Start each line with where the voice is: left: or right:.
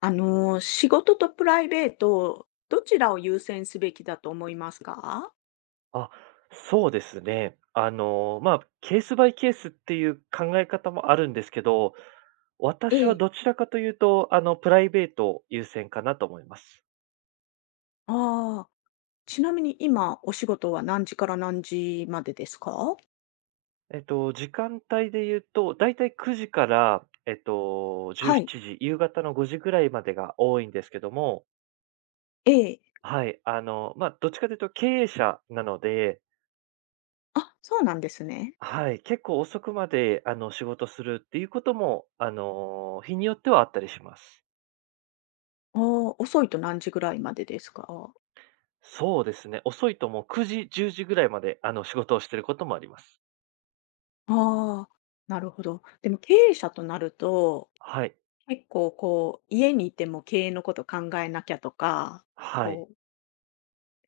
left: 仕事とプライベート、どちらを優先すべきだと思いますか？
right: あ、そうですね。まあ、ケースバイケースっていう考え方もあるんですけど、
left: え
right: 私は
left: え。
right: どちらかというと、プライベート優先かなと思います。
left: ああ、ちなみに今お仕事は何時から何時までですか？
right: 時間帯で言うと、だいたい9時から、17
left: はい、
right: 時、夕方の5時ぐらいまでが多いんですけども、
left: ええ。
right: はい、まあ、どっちかというと経営者なので、
left: あ、そうなんですね。
right: はい、結構遅くまで、仕事するっていうことも、日によってはあったりします。
left: ああ、遅いと何時ぐらいまでですか？
right: そうですね。遅いともう9時、10時ぐらいまで、仕事をしてることもあります。
left: ああ、なるほど。でも経営者となると、
right: はい。
left: 結構家にいても経営のこと考えなきゃとか、
right: はい。
left: こう、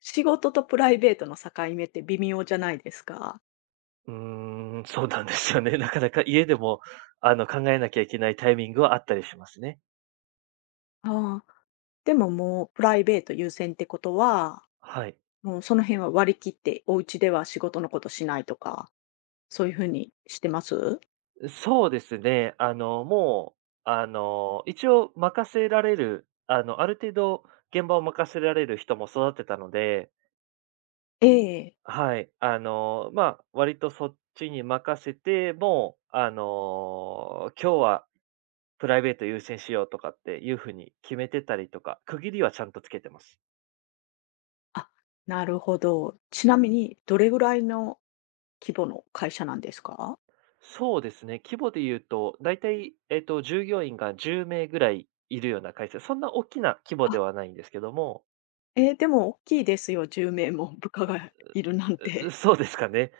left: 仕事とプライベートの境目って微妙じゃないですか？
right: うーん、そうなんですよね。なかなか家でも、考えなきゃいけないタイミングはあったりしますね。
left: ああ。でももうプライベート優先ってことは、
right: はい。
left: もうその辺は割り切って、お家では仕事のことしないとか、そういうふうにしてます？
right: そうですね。もう、一応任せられる、ある程度現場を任せられる人も育ってたので、
left: ええ。
right: はい。まあ、割とそっちに任せて、もう、今日はプライベート優先しようとかっていう風に決めてたりとか、区切りはちゃんとつけてます。
left: あ、なるほど。ちなみにどれぐらいの規模の会社なんですか？
right: そうですね、規模で言うと、だいたい、従業員が10名ぐらいいるような会社、そんな大きな規模
left: あ、
right: ではないんですけども、
left: ええ、でも大きいですよ、10名も部下がいるなん
right: う
left: て。
right: そうですかね。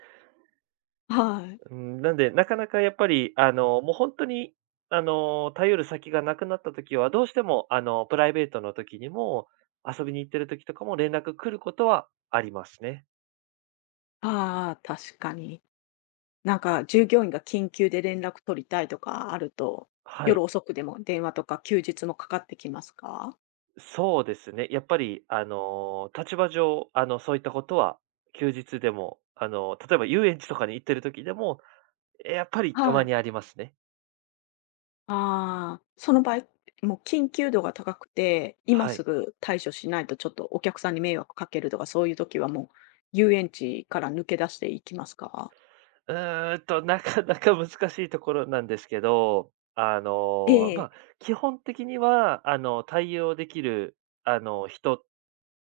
left: はい。
right: うん、なんで、なかなかやっぱり、もう本当に、頼る先がなくなった時は、どうしても、プライベートの時にも、遊びに行ってる時とかも連絡来ることはありますね。
left: ああ、確かに。なんか従業員が緊急で連絡取りたいとかあると、
right: は
left: 夜
right: い。
left: 遅くでも電話とか休日もかかってきますか？
right: そうですね。やっぱり、立場上、そういったことは休日でも、例えば遊園地とかに行ってる時でも、やっぱりた
left: は
right: ま
left: い。
right: にありますね。
left: ああ、その場合、もう緊急度が高くて、今
right: は
left: す
right: い。
left: ぐ対処しないとちょっとお客さんに迷惑かけるとか、そういう時はもう遊園地から抜け出していきますか？
right: うーんと、なか なか難しいところなんですけど、
left: え
right: ま
left: え、
right: あ、基本的には、対応できる、人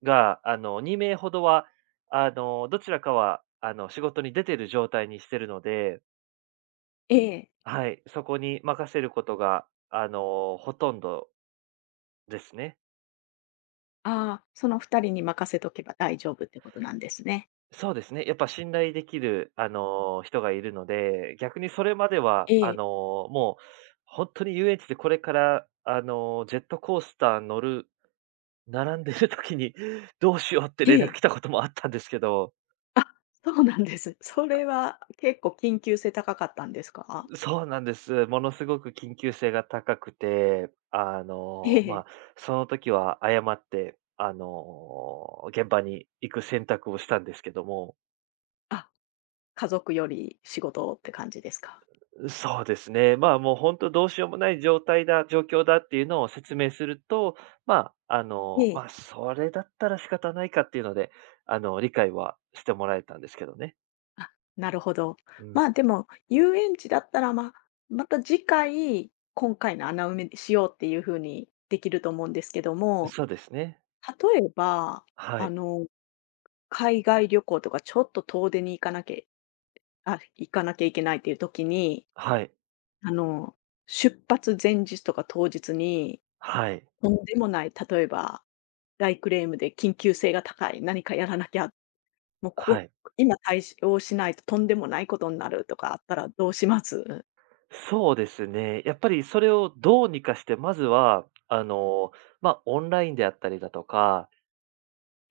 right: が、2名ほどは、どちらかは、仕事に出てる状態にしてるので、
left: ええ。
right: はい、そこに任せることが、ほとんどですね。
left: ああ、その2人に任せとけば大丈夫ってことなんですね。
right: そうですね。やっぱ信頼できる、人がいるので、逆にそれまでは、
left: ええ、
right: もう本当に遊園地でこれから、ジェットコースター乗る並んでる時に どうしようって
left: え
right: 連絡
left: え。
right: 来たこともあったんですけど、
left: あ、そうなんです。それは結構緊急性高かったんですか？
right: そうなんです。ものすごく緊急性が高くて、
left: え
right: ま
left: え。
right: あ、その時は誤って、現場に行く選択をしたんですけども。
left: あ、家族より仕事って感じですか？
right: そうですね。まあ、もう本当どうしようもない状況だっていうのを説明すると、まあ、
left: ええ。
right: それだったら仕方ないかっていうので、理解はしてもらえたんですけどね。
left: あ、なるほど。
right: う
left: ま
right: ん。
left: あ、でも、遊園地だったら、まあ、また次回、今回の穴埋めしようっていう風にできると思うんですけども、
right: そうですね。
left: 例えば、
right: は
left: あ
right: い。
left: の、海外旅行とかちょっと遠出に行かなきゃあ、行かなきゃいけないっていう時に、
right: はい。
left: あの、出発前日とか当日に、
right: はい。
left: とんでもない、例えば、大クレームで緊急性が高い、何かやらなきゃ、もう
right: は
left: こ
right: い。
left: こ今対応しないととんでもないことになるとかあったらどうします？
right: そうですね。やっぱりそれをどうにかして、まずは、まあ、オンラインであったりだとか、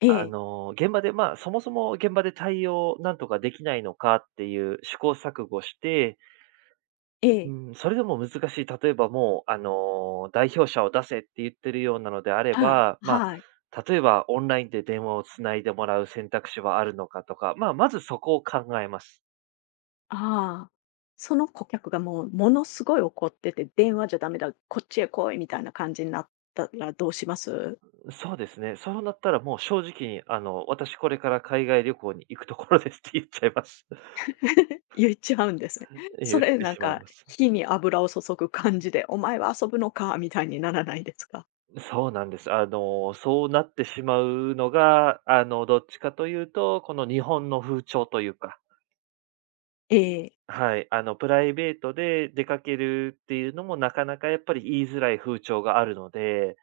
left: ええ、
right: 現場で、まあ、そもそも現場で対応なんとかできないのかっていう試行錯誤して、
left: ええ、
right: うん、それでも難しい。例えばもう、代表者を出せって言ってるようなのであれ
left: あ
right: ば、
left: あ、
right: ま
left: はい、
right: あ、例えばオンラインで電話をつないでもらう選択肢はあるのかとか、まあ、まずそこを考えます。
left: ああ。その顧客がもうものすごい怒ってて、電話じゃダメだ、こっちへ来いみたいな感じになったらどうします？
right: そうですね。そうなったらもう正直に、私これから海外旅行に行くところですって言っちゃいます。
left: 言っちゃうんですね。そ
right: 言っ
left: れ
right: て
left: なん
right: しまい
left: か、
right: ます。
left: 火に油を注ぐ感じで、お前は遊ぶのかみたいにならないですか？
right: そうなんです。そうなってしまうのが、どっちかというと、この日本の風潮というか、
left: ええ、
right: はい、プライベートで出かけるっていうのもなかなかやっぱり言いづらい風潮があるので、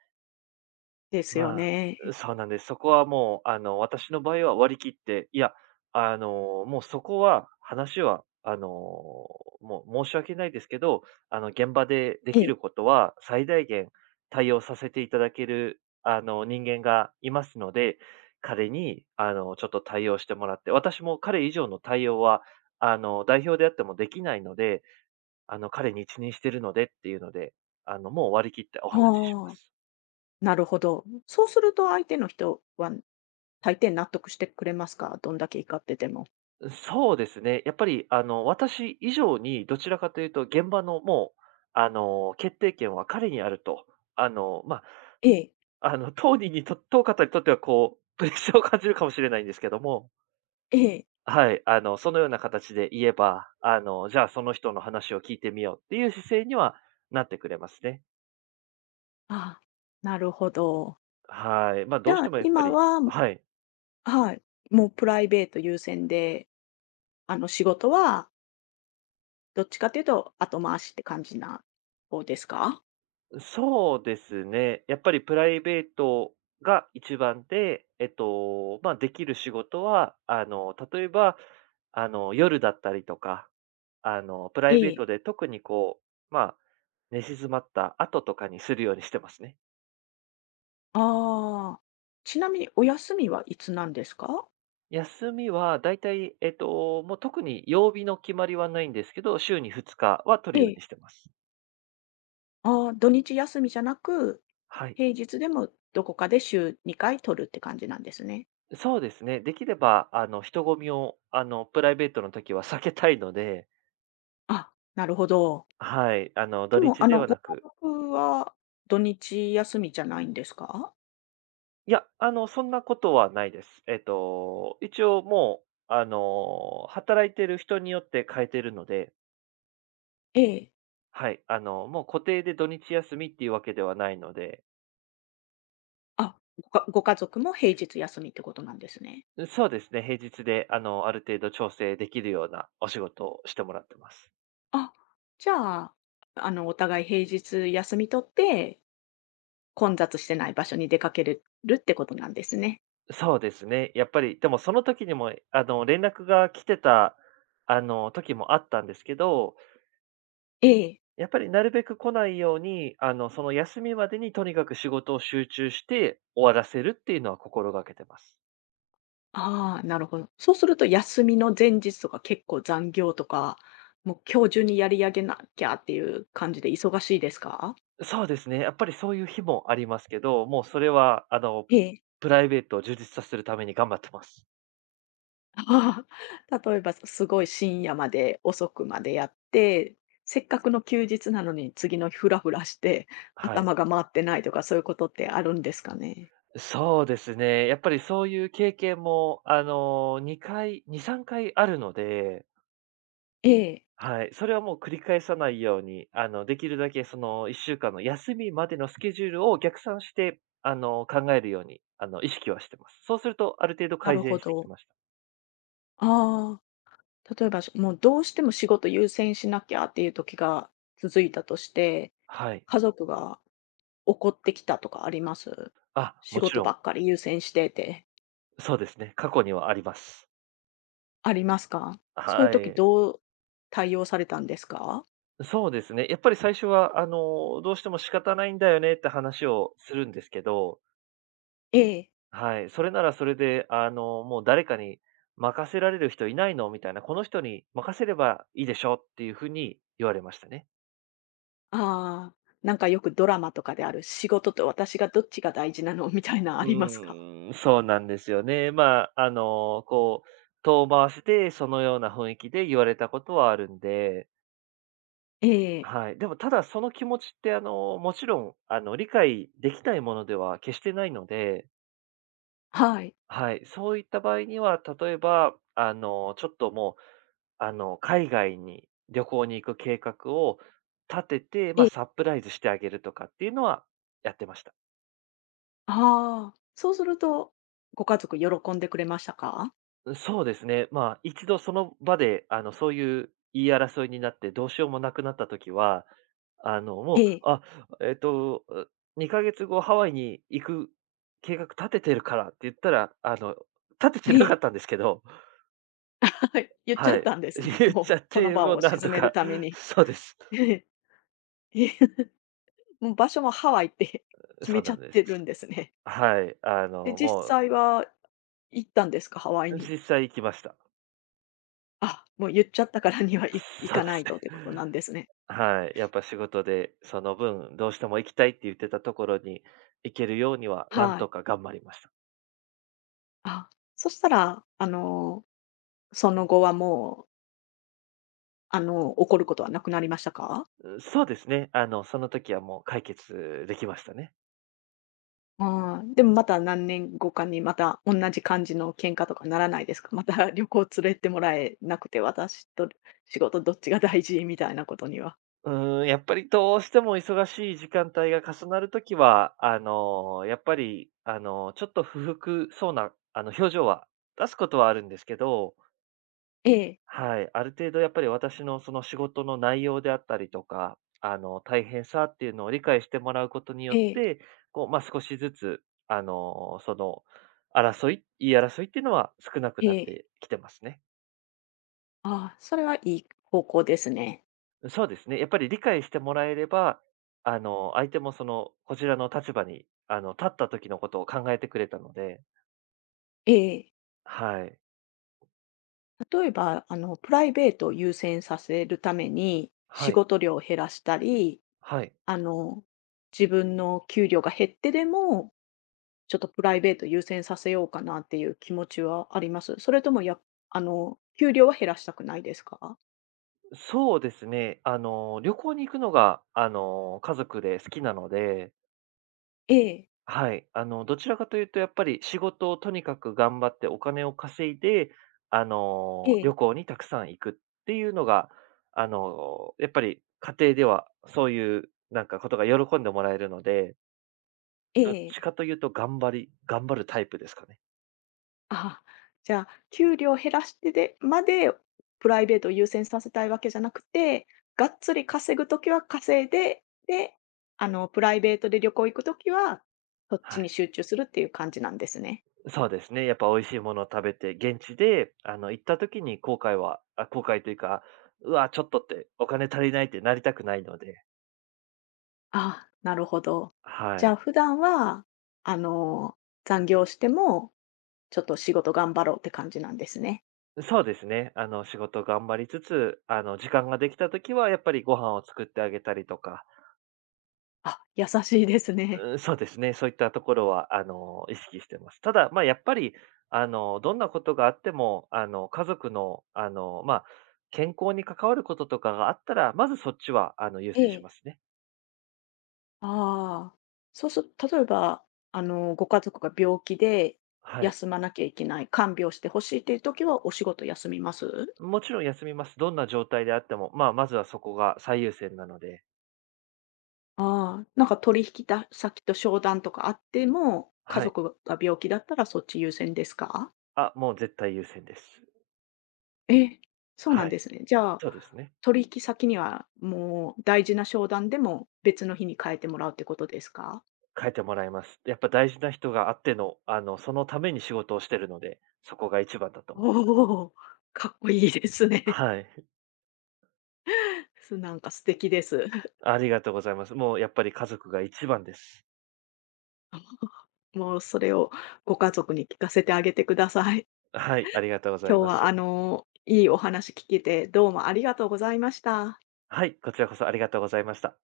left: ですよ
right: ま
left: ね。
right: あ、そうなんです。そこはもう、私の場合は割り切って、いや、もうそこは、話は、もう申し訳ないですけど、現場でで
left: え
right: き
left: え、
right: ることは最大限対応させていただける、人間がいますので、彼に、ちょっと対応してもらって、私も彼以上の対応は、代表であってもできないので、彼に一任してるのでっていうので、もう割り切ってお話ししま
left: ああ、
right: す。
left: なるほど。そうすると相手の人は大抵納得してくれますか？どんだけ怒ってても。
right: そうですね。やっぱり、私以上にどちらかというと、現場のもう、決定権は彼にあると。まあ、
left: ええ、
right: 当方にとってはこう、プレッシャーを感じるかもしれないんですけども、
left: ええ、
right: はい、そのような形で言えば、じゃあその人の話を聞いてみようっていう姿勢にはなってくれますね。
left: ああ、なるほど。
right: はい。まあ、
left: じ
right: どうし
left: ゃ
right: て
left: あ、
right: もやっぱ
left: 今
right: り。
left: は
right: はい。
left: はい、もうプライベート優先で、仕事はどっちかというと後回しって感じな方ですか？
right: そうですね。やっぱりプライベートが一番で、まあ、できる仕事は、例えば、夜だったりとか、プライベ
left: え
right: ート
left: え。
right: で特にこう、まあ、寝静まった後とかにするようにしてますね。
left: ああ。ちなみにお休みはいつなんですか？
right: 休みは、だいたい、もう特に曜日の決まりはないんですけど、週に2日は取
left: え
right: るよう
left: え。
right: にしてます。
left: ああ、土日休みじゃなく、
right: はい。
left: 平日でもどこかで週2回取るって感じなんですね。
right: そうですね。できれば、人混みを、プライベートの時は避けたいので、
left: あ、なるほど。
right: はい、
left: で
right: 土
left: も、
right: 日では
left: ご家
right: なく。
left: 族は土日休みじゃないんですか？
right: いや、そんなことはないです。一応もう、働いてる人によって変えてるので、
left: ええ。
right: はい、もう固定で土日休みっていうわけではないので、
left: あ、ご家族も平日休みってことなんですね。
right: そうですね、平日で、ある程度調整できるようなお仕事をしてもらってます。
left: あ、じゃあ、お互い平日休み取って、混雑してない場所に出かけるるってことなんですね。
right: そうですね、やっぱり、でもその時にも、連絡が来てた、時もあったんですけど、
left: ええ。
right: やっぱりなるべく来ないように、その休みまでにとにかく仕事を集中して終わらせるっていうのは心がけてます。
left: ああ、なるほど。そうすると休みの前日とか結構残業とか、もう今日中にやり上げなきゃっていう感じで忙しいですか？
right: そうですね。やっぱりそういう日もありますけど、もうそれは、
left: ええ。
right: プライベートを充実させるために頑張ってます。
left: ああ、例えばすごい深夜まで遅くまでやって、せっかくの休日なのに次の日フラフラして
right: はい。
left: 頭が回ってないとかそういうことってあるんですかね？
right: そうですね。やっぱりそういう経験も、2回、2、3回あるので、
left: ええ、
right: はい。それはもう繰り返さないように、できるだけその1週間の休みまでのスケジュールを逆算して、考えるように、意識はしてます。そうすると、ある程度
left: な
right: 改
left: るほ
right: 善してき
left: ど。
right: ました。
left: ああ、例えば、しもうどうしても仕事優先しなきゃっていう時が続いたとして、
right: はい。
left: 家族が怒ってきたとかあります？
right: あ、
left: 仕
right: もち
left: 事
right: ろ
left: ば
right: ん、
left: っかり優先してって
right: そうですね。過去にはあります。
left: ありますか？そういう
right: は
left: 時
right: い。
left: どう対応されたんですか？
right: そうですね。やっぱり最初は、どうしても仕方ないんだよねって話をするんですけど、
left: ええ。
right: はい。それならそれで、もう誰かに任せられる人いないのみたいな、この人に任せればいいでしょっていうふうに言われましたね。
left: ああ、なんかよくドラマとかである仕事と私がどっちが大事なの みたいなあ
right: う
left: りますか？
right: ーん、そうなんですよね。まあ、こう、遠回しでそのような雰囲気で言われたことはあるんで、
left: ええ、
right: はい。でもただその気持ちって、もちろん、理解できないものでは決してないので、
left: はい。
right: はい。そういった場合には、例えば、ちょっともう、海外に旅行に行く計画を立てて、
left: え
right: まあ、
left: え、
right: サプライズしてあげるとかっていうのはやってました。
left: ああ、そうすると、ご家族喜んでくれましたか？
right: そうですね。まあ、一度その場で、そういう言い争いになってどうしようもなくなった時は、あの、も
left: え
right: う、
left: え、
right: あ、えっと、う2ヶ月後ハワイに行く計画立ててるからって言ったら、立
left: え
right: ててなかっ
left: え。
right: たんですけど、
left: はい、言っちゃ
right: は
left: っ
right: い。
left: たんですね。
right: 言っち
left: も
right: ゃっ
left: う、その
right: て、
left: 場
right: もう
left: を
right: なん
left: 沈
right: と
left: める
right: か、
left: ために。
right: そうです。
left: ええ、ええもう場所もハワイって決
right: そ
left: め
right: う
left: ちゃ
right: な
left: っ
right: んで
left: て
right: す。
left: るんですね。
right: はい。あ
left: で、
right: の、
left: 実
right: も
left: 際は行ったんですか？ハワイ
right: う、
left: に。
right: 実際行きました。
left: あ、もう言っちゃったからには、い行
right: そう
left: か
right: で
left: な
right: す。
left: いとってことなんですね。
right: はい、やっぱ仕事でその分、どうしても行きたいって言ってたところに行けるようには、なん
left: は
right: と
left: い。
right: か頑張りました。
left: あ、そしたら、その後はもう、怒ることはなくなりましたか？
right: うん、そうですね、その時はもう解決できましたね。
left: ああ、でもまた何年後かにまた同じ感じの喧嘩とかならないですか？また旅行連れてもらえなくて、私と仕事どっちが大事みたいなことには。
right: うーん、やっぱりどうしても忙しい時間帯が重なる時は、やっぱり、ちょっと不服そうな、表情は出すことはあるんですけど、
left: ええ、
right: はい、ある程度やっぱり私のその仕事の内容であったりとか、大変さっていうのを理解してもらうことによっ
left: ええ、
right: て、こう、まあ、少しずつ、あの、その、争い、言い争いっていうのは少なく
left: え
right: なっ
left: え。
right: てきてますね。
left: ああ、それはいい方向ですね。
right: そうですね。やっぱり理解してもらえれば、相手もその、こちらの立場に、立った時のことを考えてくれたので、
left: ええ。
right: はい、
left: 例えば、プライベートを優先させるために、仕
right: はい、
left: 事量を減らしたり、
right: はい。
left: あの、自分の給料が減ってでもちょっとプライベート優先させようかなっていう気持ちはあります？それともやあの、給料は減らしたくないですか？
right: そうですね。旅行に行くのが、家族で好きなので、
left: ええ、
right: はい。どちらかというとやっぱり仕事をとにかく頑張ってお金を稼いで、
left: ええ、
right: 旅行にたくさん行くっていうのが、やっぱり家庭ではそういうなんかことが喜んでもらえるので、
left: え
right: どっち
left: え。
right: かというと頑張るタイプですかね。
left: あじゃあ、給料減らしてでまで、プライベートを優先させたいわけじゃなくて、がっつり稼ぐときは稼いで、で、プライベートで旅行行くときは、そっ
right: は
left: ちに
right: い。
left: 集中するっていう感じなんですね。
right: そうですね。やっぱ美味しいものを食べて、現地で、行った時に後悔は、あ、後悔というか、うわ、ちょっとってお金足りないってなりたくないので、
left: ああ、なるほど。じ
right: は
left: ゃ
right: い。
left: あ普段は、あの、残業してもちょっと仕事頑張ろうって感じなんですね。
right: そうですね。仕事頑張りつつ、時間ができた時はやっぱりご飯を作ってあげたりとか、
left: あ、優しいですね。
right: うん、そうですね。そういったところは、意識してます。ただ、まあ、やっぱり、どんなことがあっても、家族の、まあ、健康に関わることとかがあったら、まずそっちは、優
left: え
right: 先しま
left: え。
right: すね。
left: ああ、そうする例えば、ご家族が病気で
right: はい。
left: 休まなきゃいけない、看病してほしいっていう時はお仕事休みます？
right: もちろん休みます。どんな状態であっても、まあ、まずはそこが最優先なので、
left: ああ、なんか取引た先と商談とかあっても、家
right: はい。
left: 族が病気だったらそっち優先ですか？
right: あ、もう絶対優先です。
left: え、そうなん
right: はい。
left: ですね。じゃあ、
right: そうですね。
left: 取引先にはもう大事な商談でも別の日に変えてもらうってことですか？
right: 変えてもらいます。やっぱ大事な人があっての、そのために仕事をしてるので、そこが一番だと思う。
left: おお、かっこいいですね。
right: はい。
left: なんか素敵です。
right: ありがとうございます。もうやっぱり家族が一番です。
left: もうそれをご家族に聞かせてあげてください。
right: はい、ありがとうござ
left: 今
right: い
left: 日
right: ま
left: は
right: す。
left: いいお話聞けて、どうもありがとうございました。
right: はい、こちらこそありがとうございました。